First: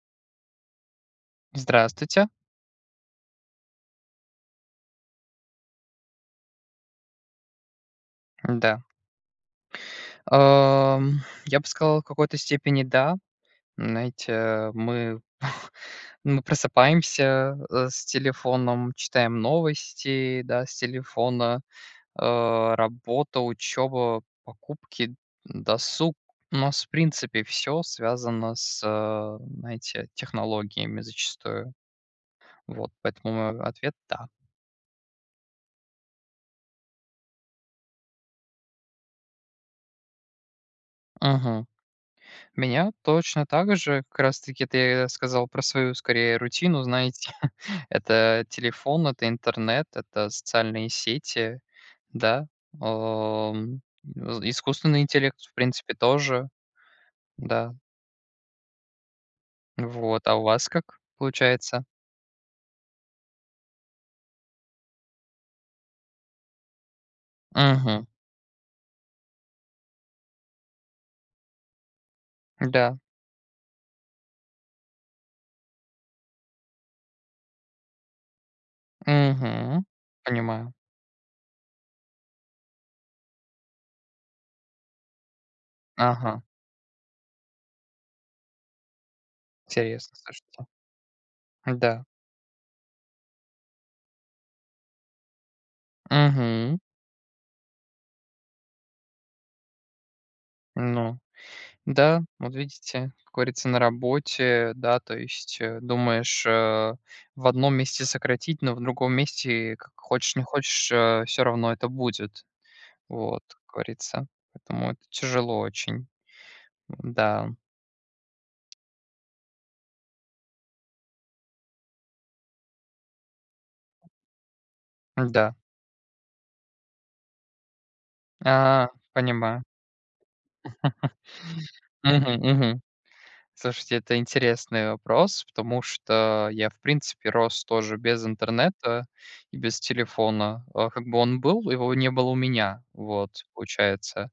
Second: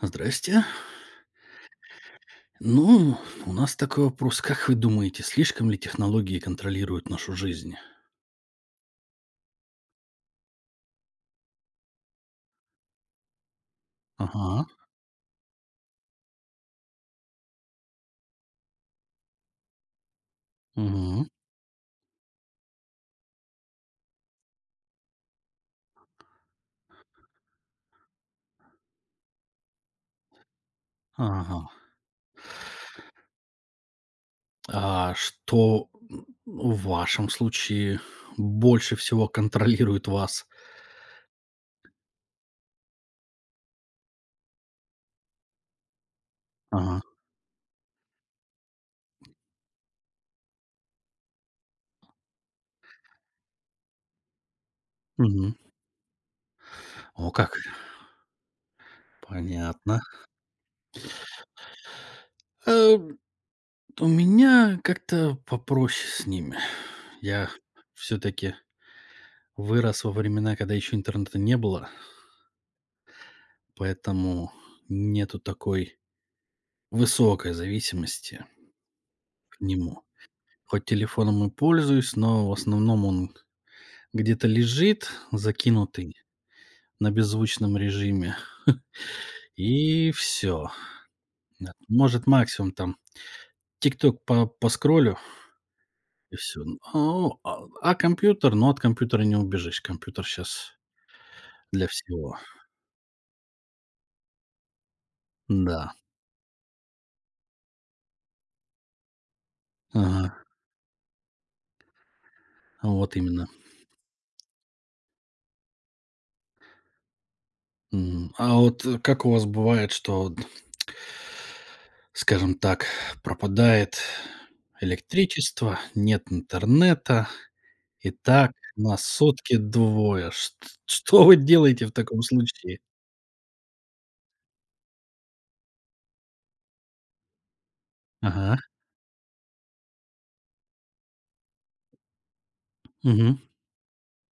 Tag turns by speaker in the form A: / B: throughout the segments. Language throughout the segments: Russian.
A: Здрасте.
B: Здравствуйте.
A: Ну, у нас такой вопрос. Как вы думаете, слишком ли технологии контролируют нашу жизнь?
B: Да. Ам, я бы сказал, в какой-то степени да.
A: Ага.
B: Знаете, мы мы просыпаемся, с телефоном, читаем новости, да, с
A: Мгм.
B: телефона, работа, учеба, покупки, досуг. У нас, в принципе, все связано с, знаете, технологиями
A: Ага.
B: зачастую. Вот, поэтому мой ответ- да.
A: А что в вашем случае больше всего контролирует вас?
B: Меня точно так же, как раз таки это я сказал про свою скорее рутину,
A: Ага.
B: знаете. Это телефон, это интернет, это социальные сети, да, ам, з искусственный интеллект, в
A: Мгм.
B: принципе, тоже,
A: О, как.
B: да.
A: Понятно.
B: Вот, а у вас как получается?
A: Э, у меня как-то попроще с ними. Я
B: Угу.
A: все-таки вырос во времена, когда еще интернета не было,
B: Да.
A: поэтому нету такой высокой зависимости к
B: Угу.
A: нему.
B: Понимаю.
A: Хоть телефоном и пользуюсь, но в основном он где-то лежит, закинутый
B: Ага.
A: на беззвучном режиме, и
B: Интересно,
A: все.
B: слушайте. Да.
A: Может, максимум там "Тикток" по поскроллю, и все. Н
B: Угу.
A: а компьютер? Но от компьютера не убежишь. Компьютер сейчас
B: Ну.
A: для
B: Да,
A: всего.
B: вот видите, как говорится, на работе, да, то есть
A: Да.
B: думаешь, в одном месте сократить, но в другом месте, как хочешь не
A: Ага.
B: хочешь, все равно это будет,
A: Вот
B: вот,
A: именно.
B: как говорится. Поэтому это тяжело очень, да,
A: М. А вот, как у вас бывает, что, скажем так, пропадает
B: да.
A: электричество, нет интернета, и так на сутки
B: Понимаю.
A: двое. Чт Что вы делаете в таком
B: Мгм,
A: случае?
B: мгм. Слушайте, это интересный вопрос, потому что я, в принципе, рос тоже без
A: Ага.
B: интернета и без телефона. А, Как бы он был, его не было у меня, вот,
A: Угу.
B: получается.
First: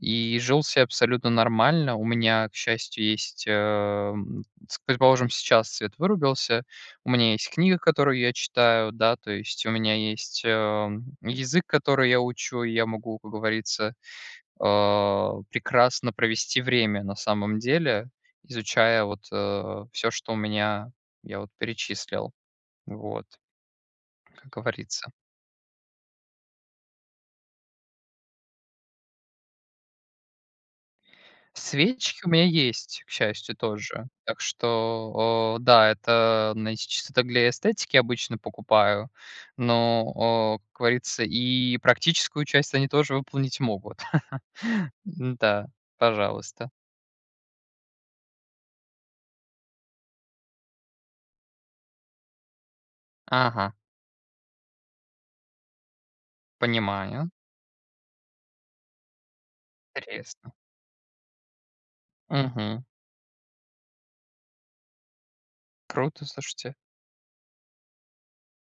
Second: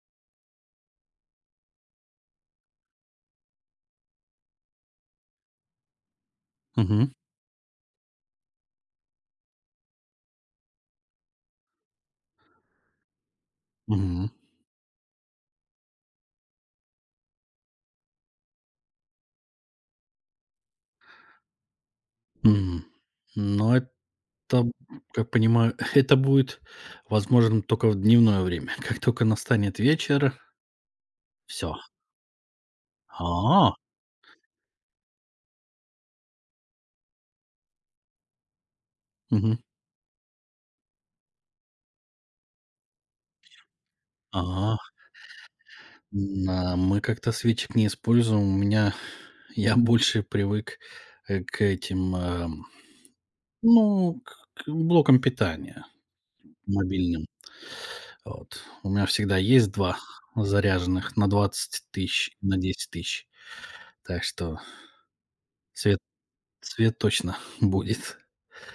B: И жил се абсолютно нормально. У меня, к счастью, есть, с предположим, сейчас свет вырубился.
A: Угу.
B: У меня есть книга, которую я читаю, да, то есть у меня есть, язык, который я учу, и я могу, как говорится,
A: Угу.
B: прекрасно провести время на самом деле, изучая вот, все, что у меня я вот перечислил.
A: М.
B: Вот,
A: Но это,
B: как говорится.
A: как понимаю, это будет возможным только в дневное время. Как только настанет вечер, все.
B: Свечки у меня есть, к счастью,
A: А.
B: тоже. Так что, да, это, знаете, чисто так для эстетики обычно покупаю,
A: Мгм.
B: но, как говорится, и практическую часть они тоже выполнить могут.
A: А.
B: Да, пожалуйста.
A: На Мы как-то свечек не используем. У меня я больше привык, к этим,
B: Ага,
A: ну, к блокам питания мобильным.
B: понимаю.
A: Вот. У меня всегда есть два
B: Интересно.
A: заряженных на 20 000, на
B: Угу.
A: 10 000. Так что свет
B: Круто, слушайте.
A: свет точно будет.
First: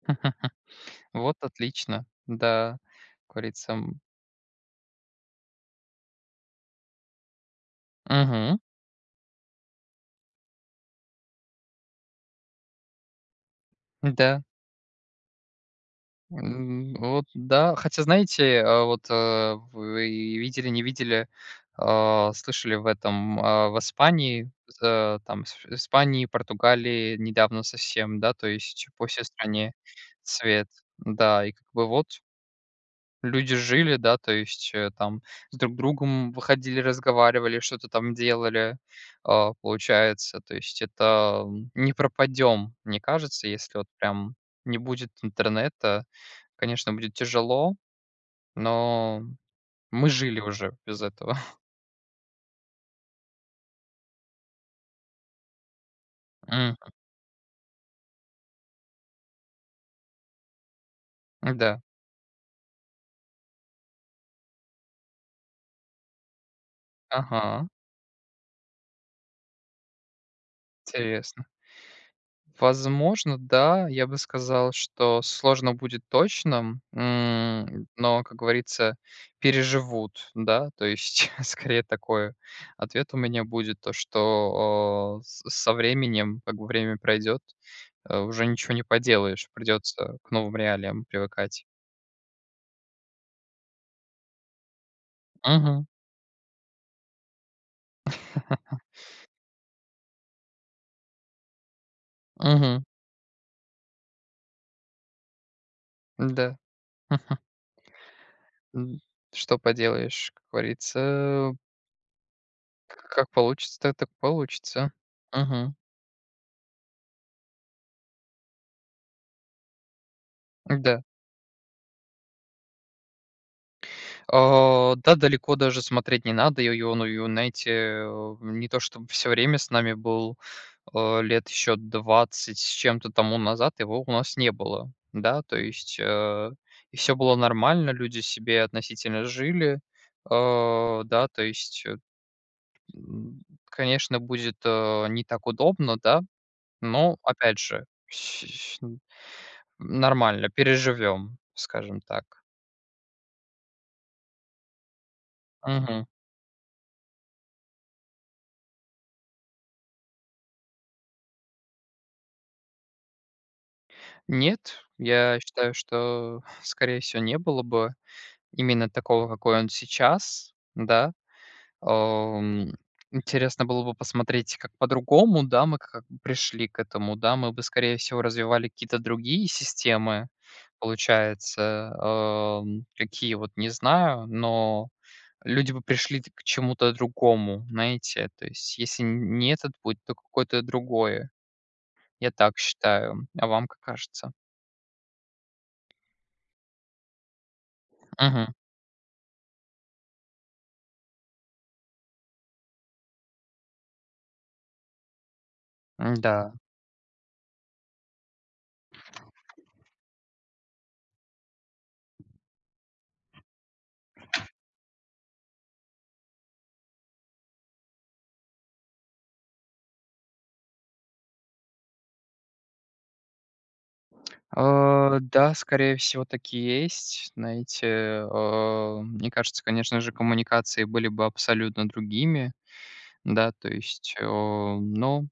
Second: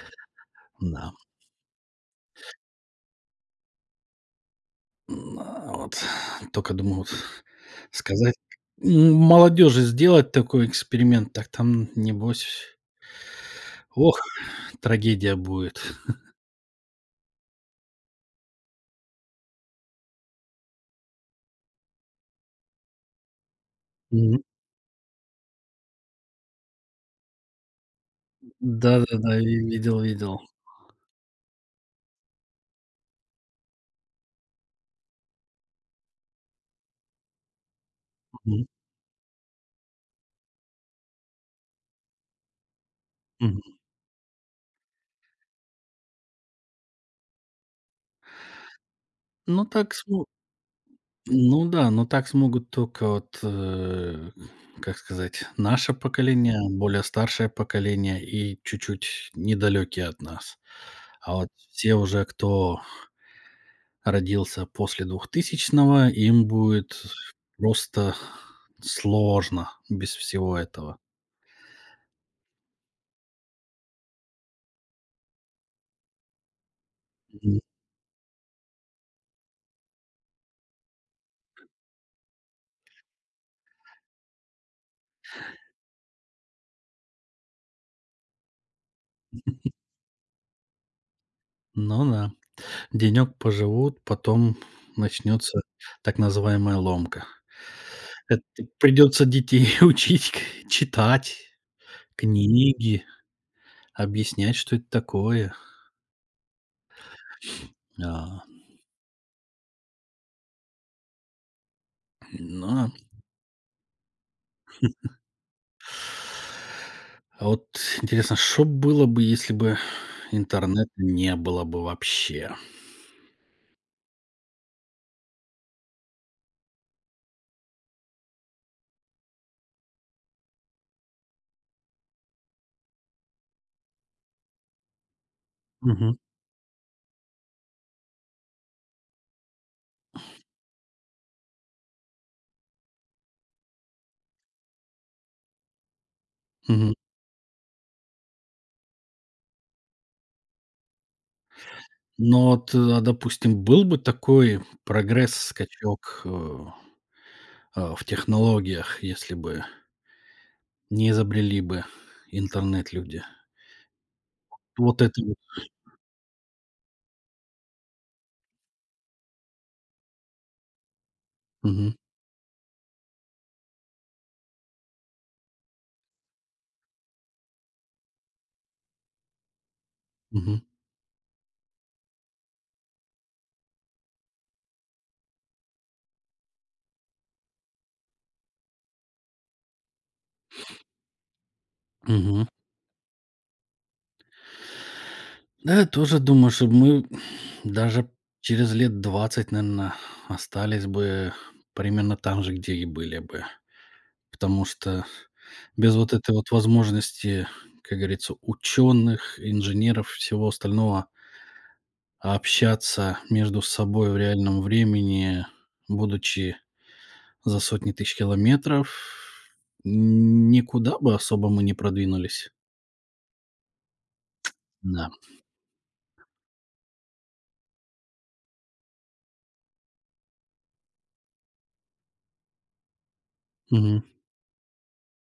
A: Да.
B: Вот отлично. Да, как говорится.
A: М, а, вот. Только думаю, вот сказать
B: Угу.
A: молодежи сделать такой эксперимент, так там небось, ох,
B: Да.
A: трагедия будет.
B: Вот да. Хотя, знаете, вы видели, не видели, слышали в этом, в
A: Мгм.
B: Испании, там, с Испании, Португалии недавно совсем, да, то есть по всей
A: Да-да-да, ви
B: стране
A: видел видел.
B: цвет. Да, и как бы вот люди жили, да, то есть, там с друг другом выходили, разговаривали, что-то там
A: Мгм,
B: делали, а, получается. То есть это, не пропадем, мне кажется,
A: мгм.
B: если вот прям не будет интернета. Конечно, будет тяжело, но
A: Ну так
B: мы
A: см
B: жили уже без этого.
A: Ну да, но так смогут только вот, как сказать, наше поколение,
B: М,
A: более старшее поколение и чуть-чуть недалекие от нас. А вот
B: да.
A: все уже, кто родился после двухтысячного, им будет
B: Ага,
A: просто сложно без всего этого.
B: интересно. Возможно, да, я бы сказал, что сложно будет точно,
A: Мгм.
B: но, как говорится, переживут, да. То есть, скорее такой ответ у меня будет, то что, э, с со временем, как бы время пройдет, уже ничего не поделаешь, придется к новым реалиям привыкать.
A: Ну да. Денек поживут, потом начнется
B: Угу.
A: так называемая ломка. Это придется детей учить читать
B: Угу.
A: книги, объяснять, что это такое.
B: Да.
A: А,
B: М, Что поделаешь, как говорится,
A: но.
B: как получится, так получится. Мгм.
A: А вот интересно, что было бы, если бы интернета
B: Да.
A: не было бы вообще?
B: А, да, далеко даже смотреть не надо. И он, знаете, не то чтобы все время с нами был, лет еще 20 с чем-то тому назад его у нас не было. Да, то есть,
A: Мгм.
B: и все было нормально, люди себе относительно жили. Да, то есть, м, конечно, будет, не так удобно, да.
A: Мгм.
B: Ну, опять же, с н нормально, переживем, скажем так.
A: Но вот, а, допустим, был бы такой прогресс,
B: Мгм.
A: скачок, а, в технологиях, если бы не изобрели бы интернет люди?
B: Нет,
A: Вот это вот.
B: я считаю, что, скорее всего, не было бы именно такого, какой он сейчас, да.
A: Мгм.
B: Ам, Интересно было бы посмотреть, как по-другому, да, мы как бы пришли к этому, да. Мы бы, скорее всего, развивали какие-то другие системы,
A: Мгм.
B: получается. Какие вот, не знаю, но люди бы пришли к чему-то другому, знаете. То есть если не этот путь, то какое-то другое. Я
A: Мгм.
B: так считаю. А вам как кажется?
A: Да, я тоже думаю, что мы даже
B: Мгм.
A: через лет 20 наверное, остались бы примерно там же, где и были бы. Потому что без вот
B: Да.
A: этой вот возможности, как говорится, ученых, инженеров, всего остального, общаться между собой в реальном времени, будучи за сотни тысяч километров, никуда бы особо мы не продвинулись. Да.
B: Да, скорее всего, так и есть. Знаете, мне кажется, конечно же, коммуникации были бы абсолютно другими. Да, то
A: Мгм.
B: есть, но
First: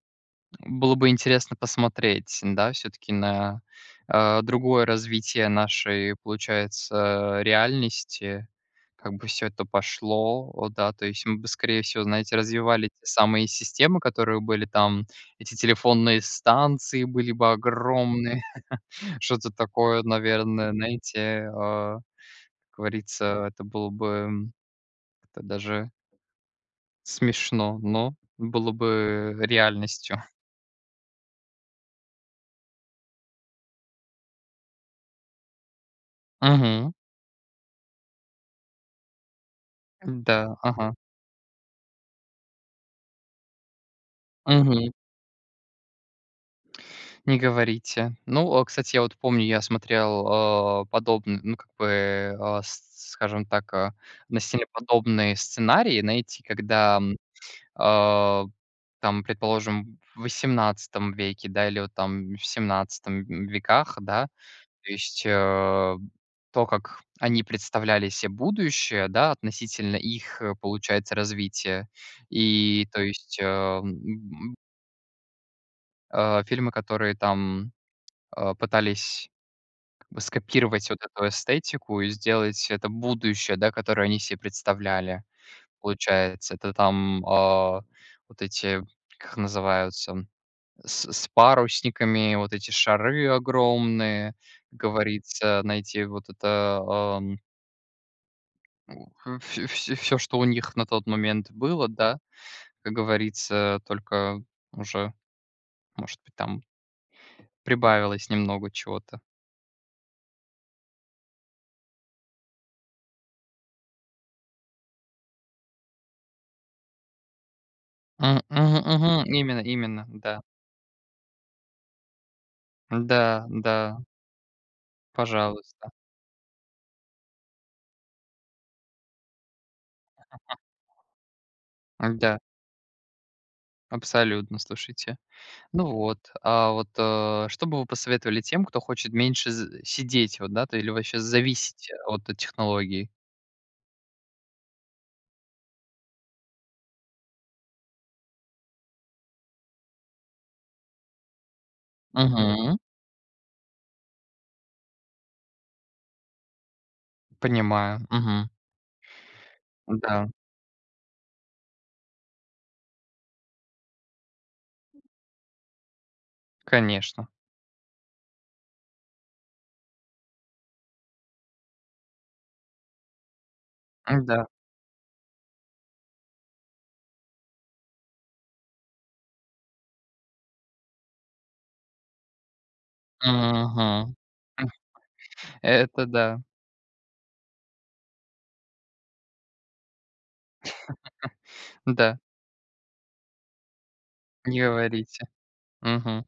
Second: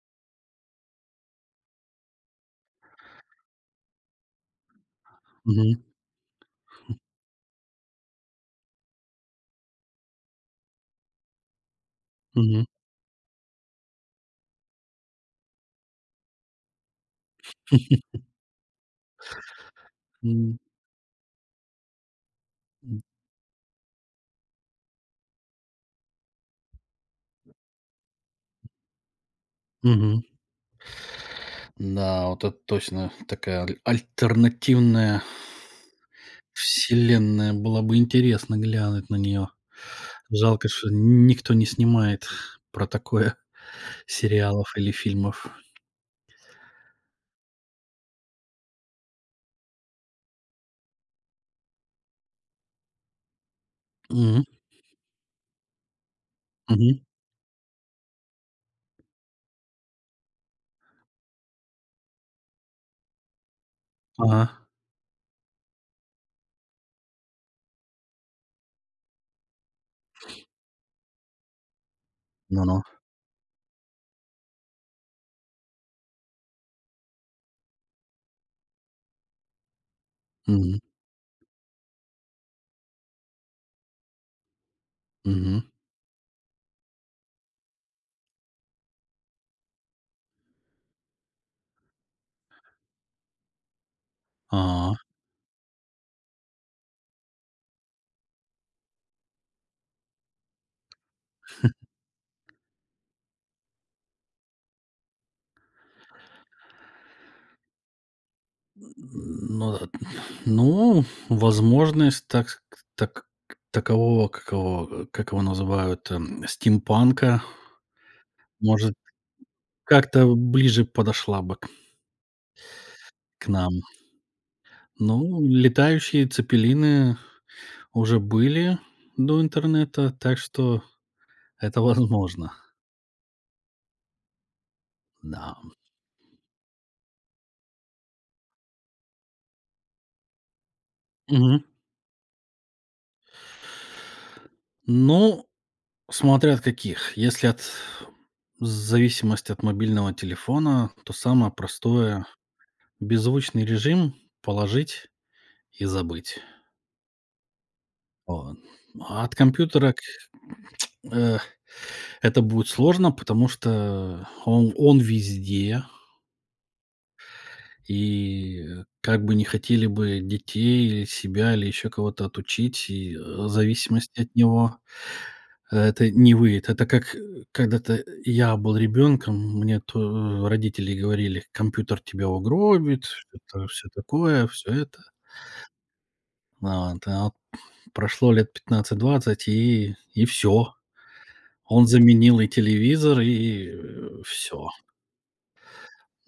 B: было бы интересно посмотреть, да, все таки на, другое развитие
A: Мгм.
B: нашей, получается, реальности. Как бы все это пошло, о да, то есть мы бы, скорее всего, знаете,
A: Мгм.
B: развивали те самые системы, которые были там, эти телефонные станции были бы огромные, что-то такое,
A: Мгм.
B: наверное, знаете, как говорится, это было бы, это даже смешно, но было бы реальностью.
A: Мгм. Да, вот это точно такая альтернативная
B: Мгм.
A: вселенная. Было бы интересно глянуть на нее.
B: Да,
A: Жалко, что
B: ага.
A: никто не снимает про такое сериалов
B: Мгм.
A: или фильмов.
B: Не говорите. Ну, кстати, я вот помню, я смотрел, подобный, ну, как бы, а, с скажем так,
A: Мгм,
B: насильно подобные сценарии, найти, когда,
A: мгм.
B: а, там, предположим, в 18 веке, да, или вот там в 17 веках, да,
A: Ага.
B: то есть, то, как они представляли себе будущее, да, относительно их, получается, развития.
A: Ну-ну.
B: И, то есть, фильмы, которые там, пытались
A: Мгм,
B: скопировать вот эту эстетику и сделать это будущее, да, которое они себе представляли.
A: мгм.
B: Получается, это там, вот эти, как называются, с парусниками, вот эти шары огромные, как
A: А.
B: говорится, найти вот это, все, у что у них на тот момент было, да, как говорится, только уже, может быть, там прибавилось немного чего-то.
A: Ну да. Ну, возможность так такового, как его называют, стимпанка,
B: Мгм,
A: может,
B: мгм. Именно, именно,
A: как-то
B: да.
A: ближе подошла бы
B: Да,
A: к нам.
B: да.
A: Ну,
B: Пожалуйста.
A: летающие цепелины уже были до интернета, так что это
B: Да,
A: возможно,
B: абсолютно, слушайте.
A: да.
B: Ну вот, а вот, что бы вы посоветовали тем, кто хочет меньше з сидеть вот, да, то или вообще
A: Мгм.
B: зависеть от технологий?
A: Ну, смотря от каких. Если от в зависимости от мобильного телефона, то самое простое —
B: Мгм.
A: беззвучный режим положить и забыть.
B: Понимаю. Мгм.
A: Вот. А от компьютера к
B: Да,
A: э, это будет сложно, потому что он везде.
B: конечно.
A: И, как бы не хотели бы детей или себя, или еще кого-то отучить, и, зависимость от
B: Да.
A: него, это не выйдет. Это как, когда-то я был ребенком, мне родители говорили: "Компьютер тебя угробит", все
B: Мгм.
A: такое, все это.
B: Это да.
A: А вот прошло лет 15-20 и все. Он
B: Да,
A: заменил и телевизор, и,
B: не
A: все.
B: говорите. Мгм.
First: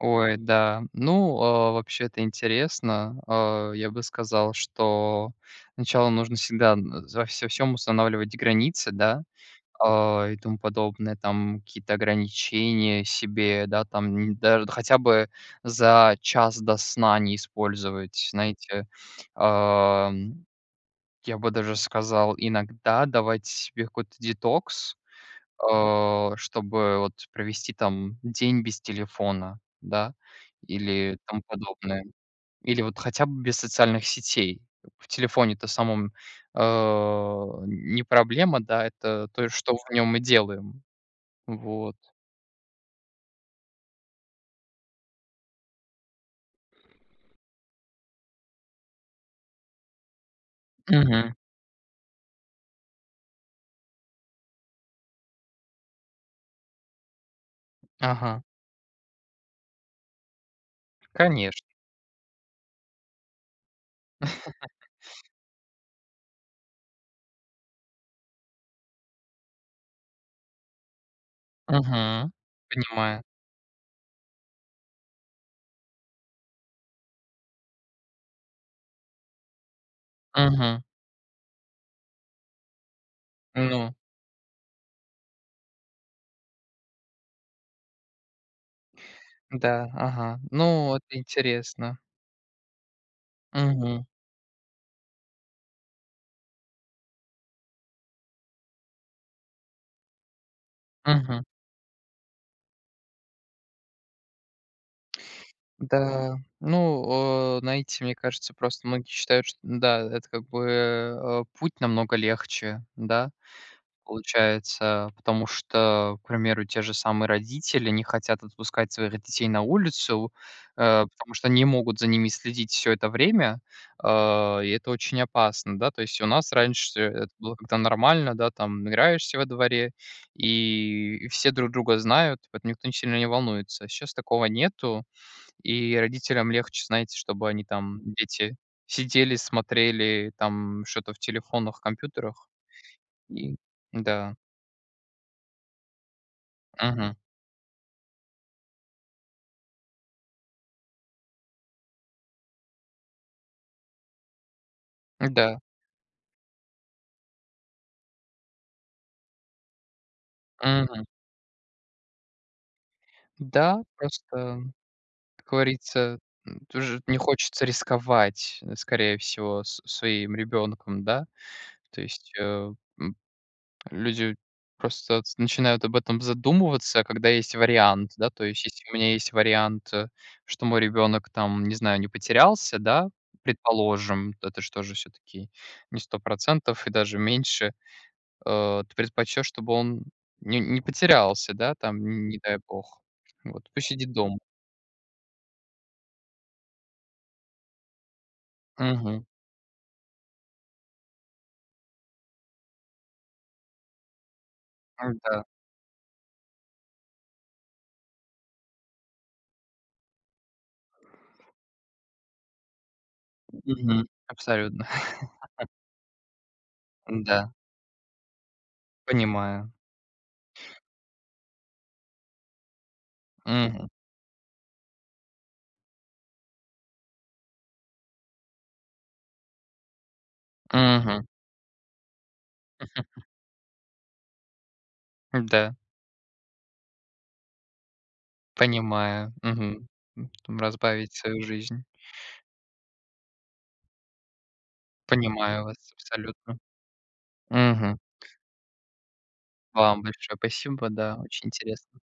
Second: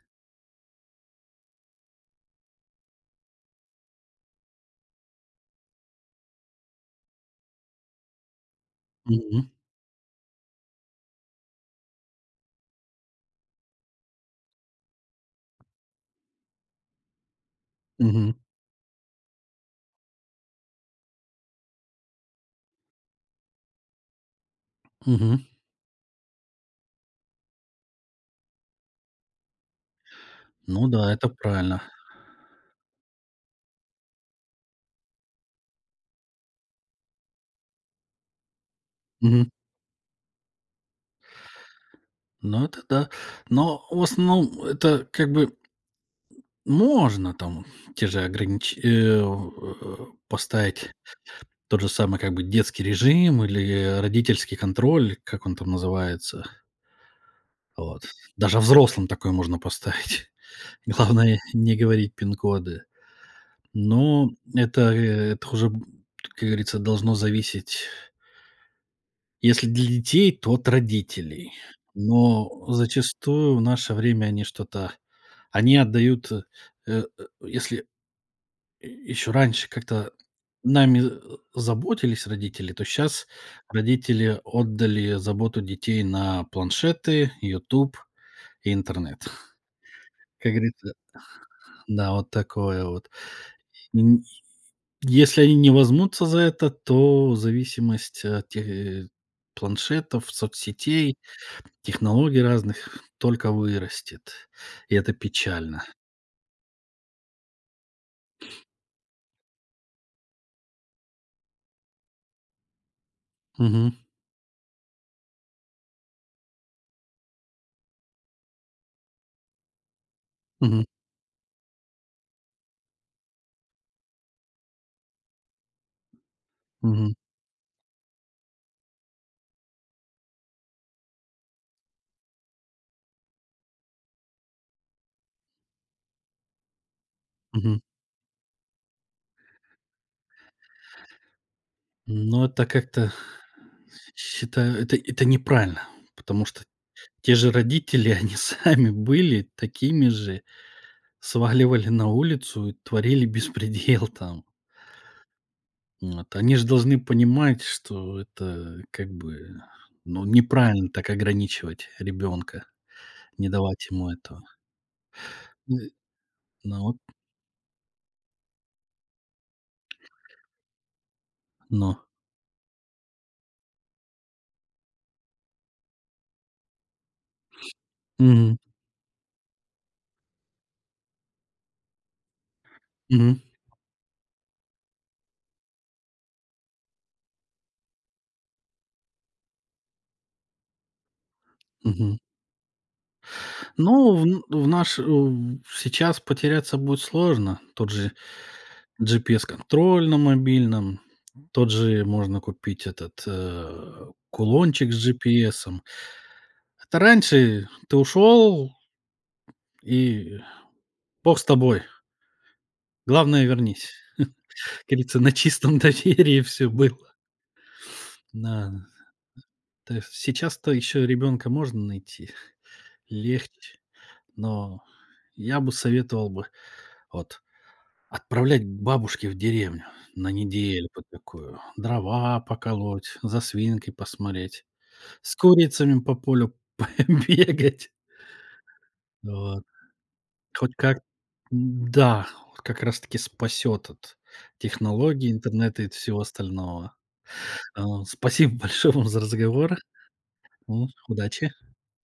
B: Ой, да. Ну, вообще это интересно. Я бы сказал, что сначала нужно всегда н во всё всем устанавливать границы, да.
A: Мгм.
B: И тому подобное, там какие-то ограничения себе, да, там н даже хотя бы за час до сна не использовать,
A: Мгм.
B: знаете. Ам, я бы даже сказал, иногда давать себе какой-то детокс,
A: Мгм.
B: чтобы вот провести там день без телефона, да,
A: Ну да,
B: или
A: это
B: тому
A: правильно.
B: подобное. Или вот хотя бы без социальных сетей. В телефоне-то самом, не проблема, да, это то,
A: Мгм.
B: что в нем мы делаем. Вот.
A: Ну, это да. Но в основном это как бы можно там те же поставить
B: Мгм.
A: тот же самый как бы детский режим или родительский контроль, как он там называется. Вот.
B: Ага.
A: Даже взрослым такое можно поставить. Главное
B: Конечно.
A: не говорить пин-коды. Но это, это уже, как говорится, должно зависеть. Если для детей, то от родителей.
B: Мгм.
A: Но
B: Понимаю.
A: зачастую в наше время они что-то они отдают, э, если еще раньше как-то
B: Мгм.
A: нами, заботились родители, то сейчас
B: Ну
A: родители отдали заботу детей на планшеты, YouTube, и интернет.
B: да, ага.
A: Как говорится,
B: Ну, это интересно.
A: да, вот такое вот.
B: Мгм.
A: Н Если они не возьмутся за это, то зависимость от, тех, планшетов, соцсетей,
B: Мгм.
A: технологий разных только вырастет, и это печально.
B: Да. Ну, знаете, мне кажется, просто многие считают, что да, это как бы, путь намного легче, да.
A: Мгм,
B: Получается, потому что, к примеру, те же самые родители не хотят отпускать своих детей на улицу,
A: мгм,
B: потому что не могут за ними следить все это время, и это очень опасно, да. То есть у нас раньше
A: мгм,
B: это было как-то нормально, да, там играешься во дворе, и все друг друга знают, поэтому никто не сильно не волнуется. Сейчас такого нету, и родителям легче, знаете, чтобы они
A: мгм.
B: там, дети, сидели, смотрели там что-то в телефонах,
A: Но
B: компьютерах
A: это как-то,
B: и да.
A: считаю, это неправильно, потому что
B: Мгм.
A: те же родители, они сами были такими же, сваливали на улицу и творили беспредел там.
B: Да.
A: Вот. Они же должны понимать, что это как бы, ну, неправильно
B: Мгм.
A: так ограничивать ребенка, не
B: Да,
A: давать ему этого.
B: просто, как
A: Н
B: говорится,
A: Ну вот,
B: тоже не хочется рисковать, скорее всего, с своим ребенком, да.
A: но.
B: То есть, м, люди просто с начинают об этом задумываться, когда есть вариант, да. То
A: Мгм,
B: есть, если у меня есть вариант, что мой ребенок там, не знаю, не потерялся, да,
A: мгм,
B: предположим, это ж тоже все таки не 100% и даже меньше. Ты предпочтёшь, чтобы он не потерялся, да, там,
A: мгм.
B: н не дай бог. Вот, пусть сидит
A: Ну,
B: дома.
A: в сейчас потеряться будет сложно. Тот же
B: Мгм.
A: GPS-контроль на мобильном, тот же можно купить этот, кулончик с
B: Да.
A: GPS. Это раньше ты ушел, и бог с тобой. Главное, вернись.
B: Мгм.
A: Как
B: Абсолютно.
A: говорится, на чистом доверии все было.
B: Да,
A: Да.
B: понимаю.
A: То есть сейчас-то еще ребенка можно найти легче,
B: Мгм.
A: но я бы советовал бы вот отправлять к бабушке в деревню на недельку
B: Мгм.
A: такую. Дрова поколоть, за свинкой посмотреть, с
B: Да,
A: курицами по полю бегать.
B: понимаю.
A: Вот.
B: Мгм. Там
A: Хоть как
B: разбавить свою жизнь.
A: да, вот как раз таки спасет от технологий,
B: Понимаю вас
A: интернета и всего
B: абсолютно.
A: остального.
B: Мгм.
A: А, спасибо большое вам за разговор.
B: Вам большое
A: М,
B: спасибо, да, очень
A: удачи.
B: интересно.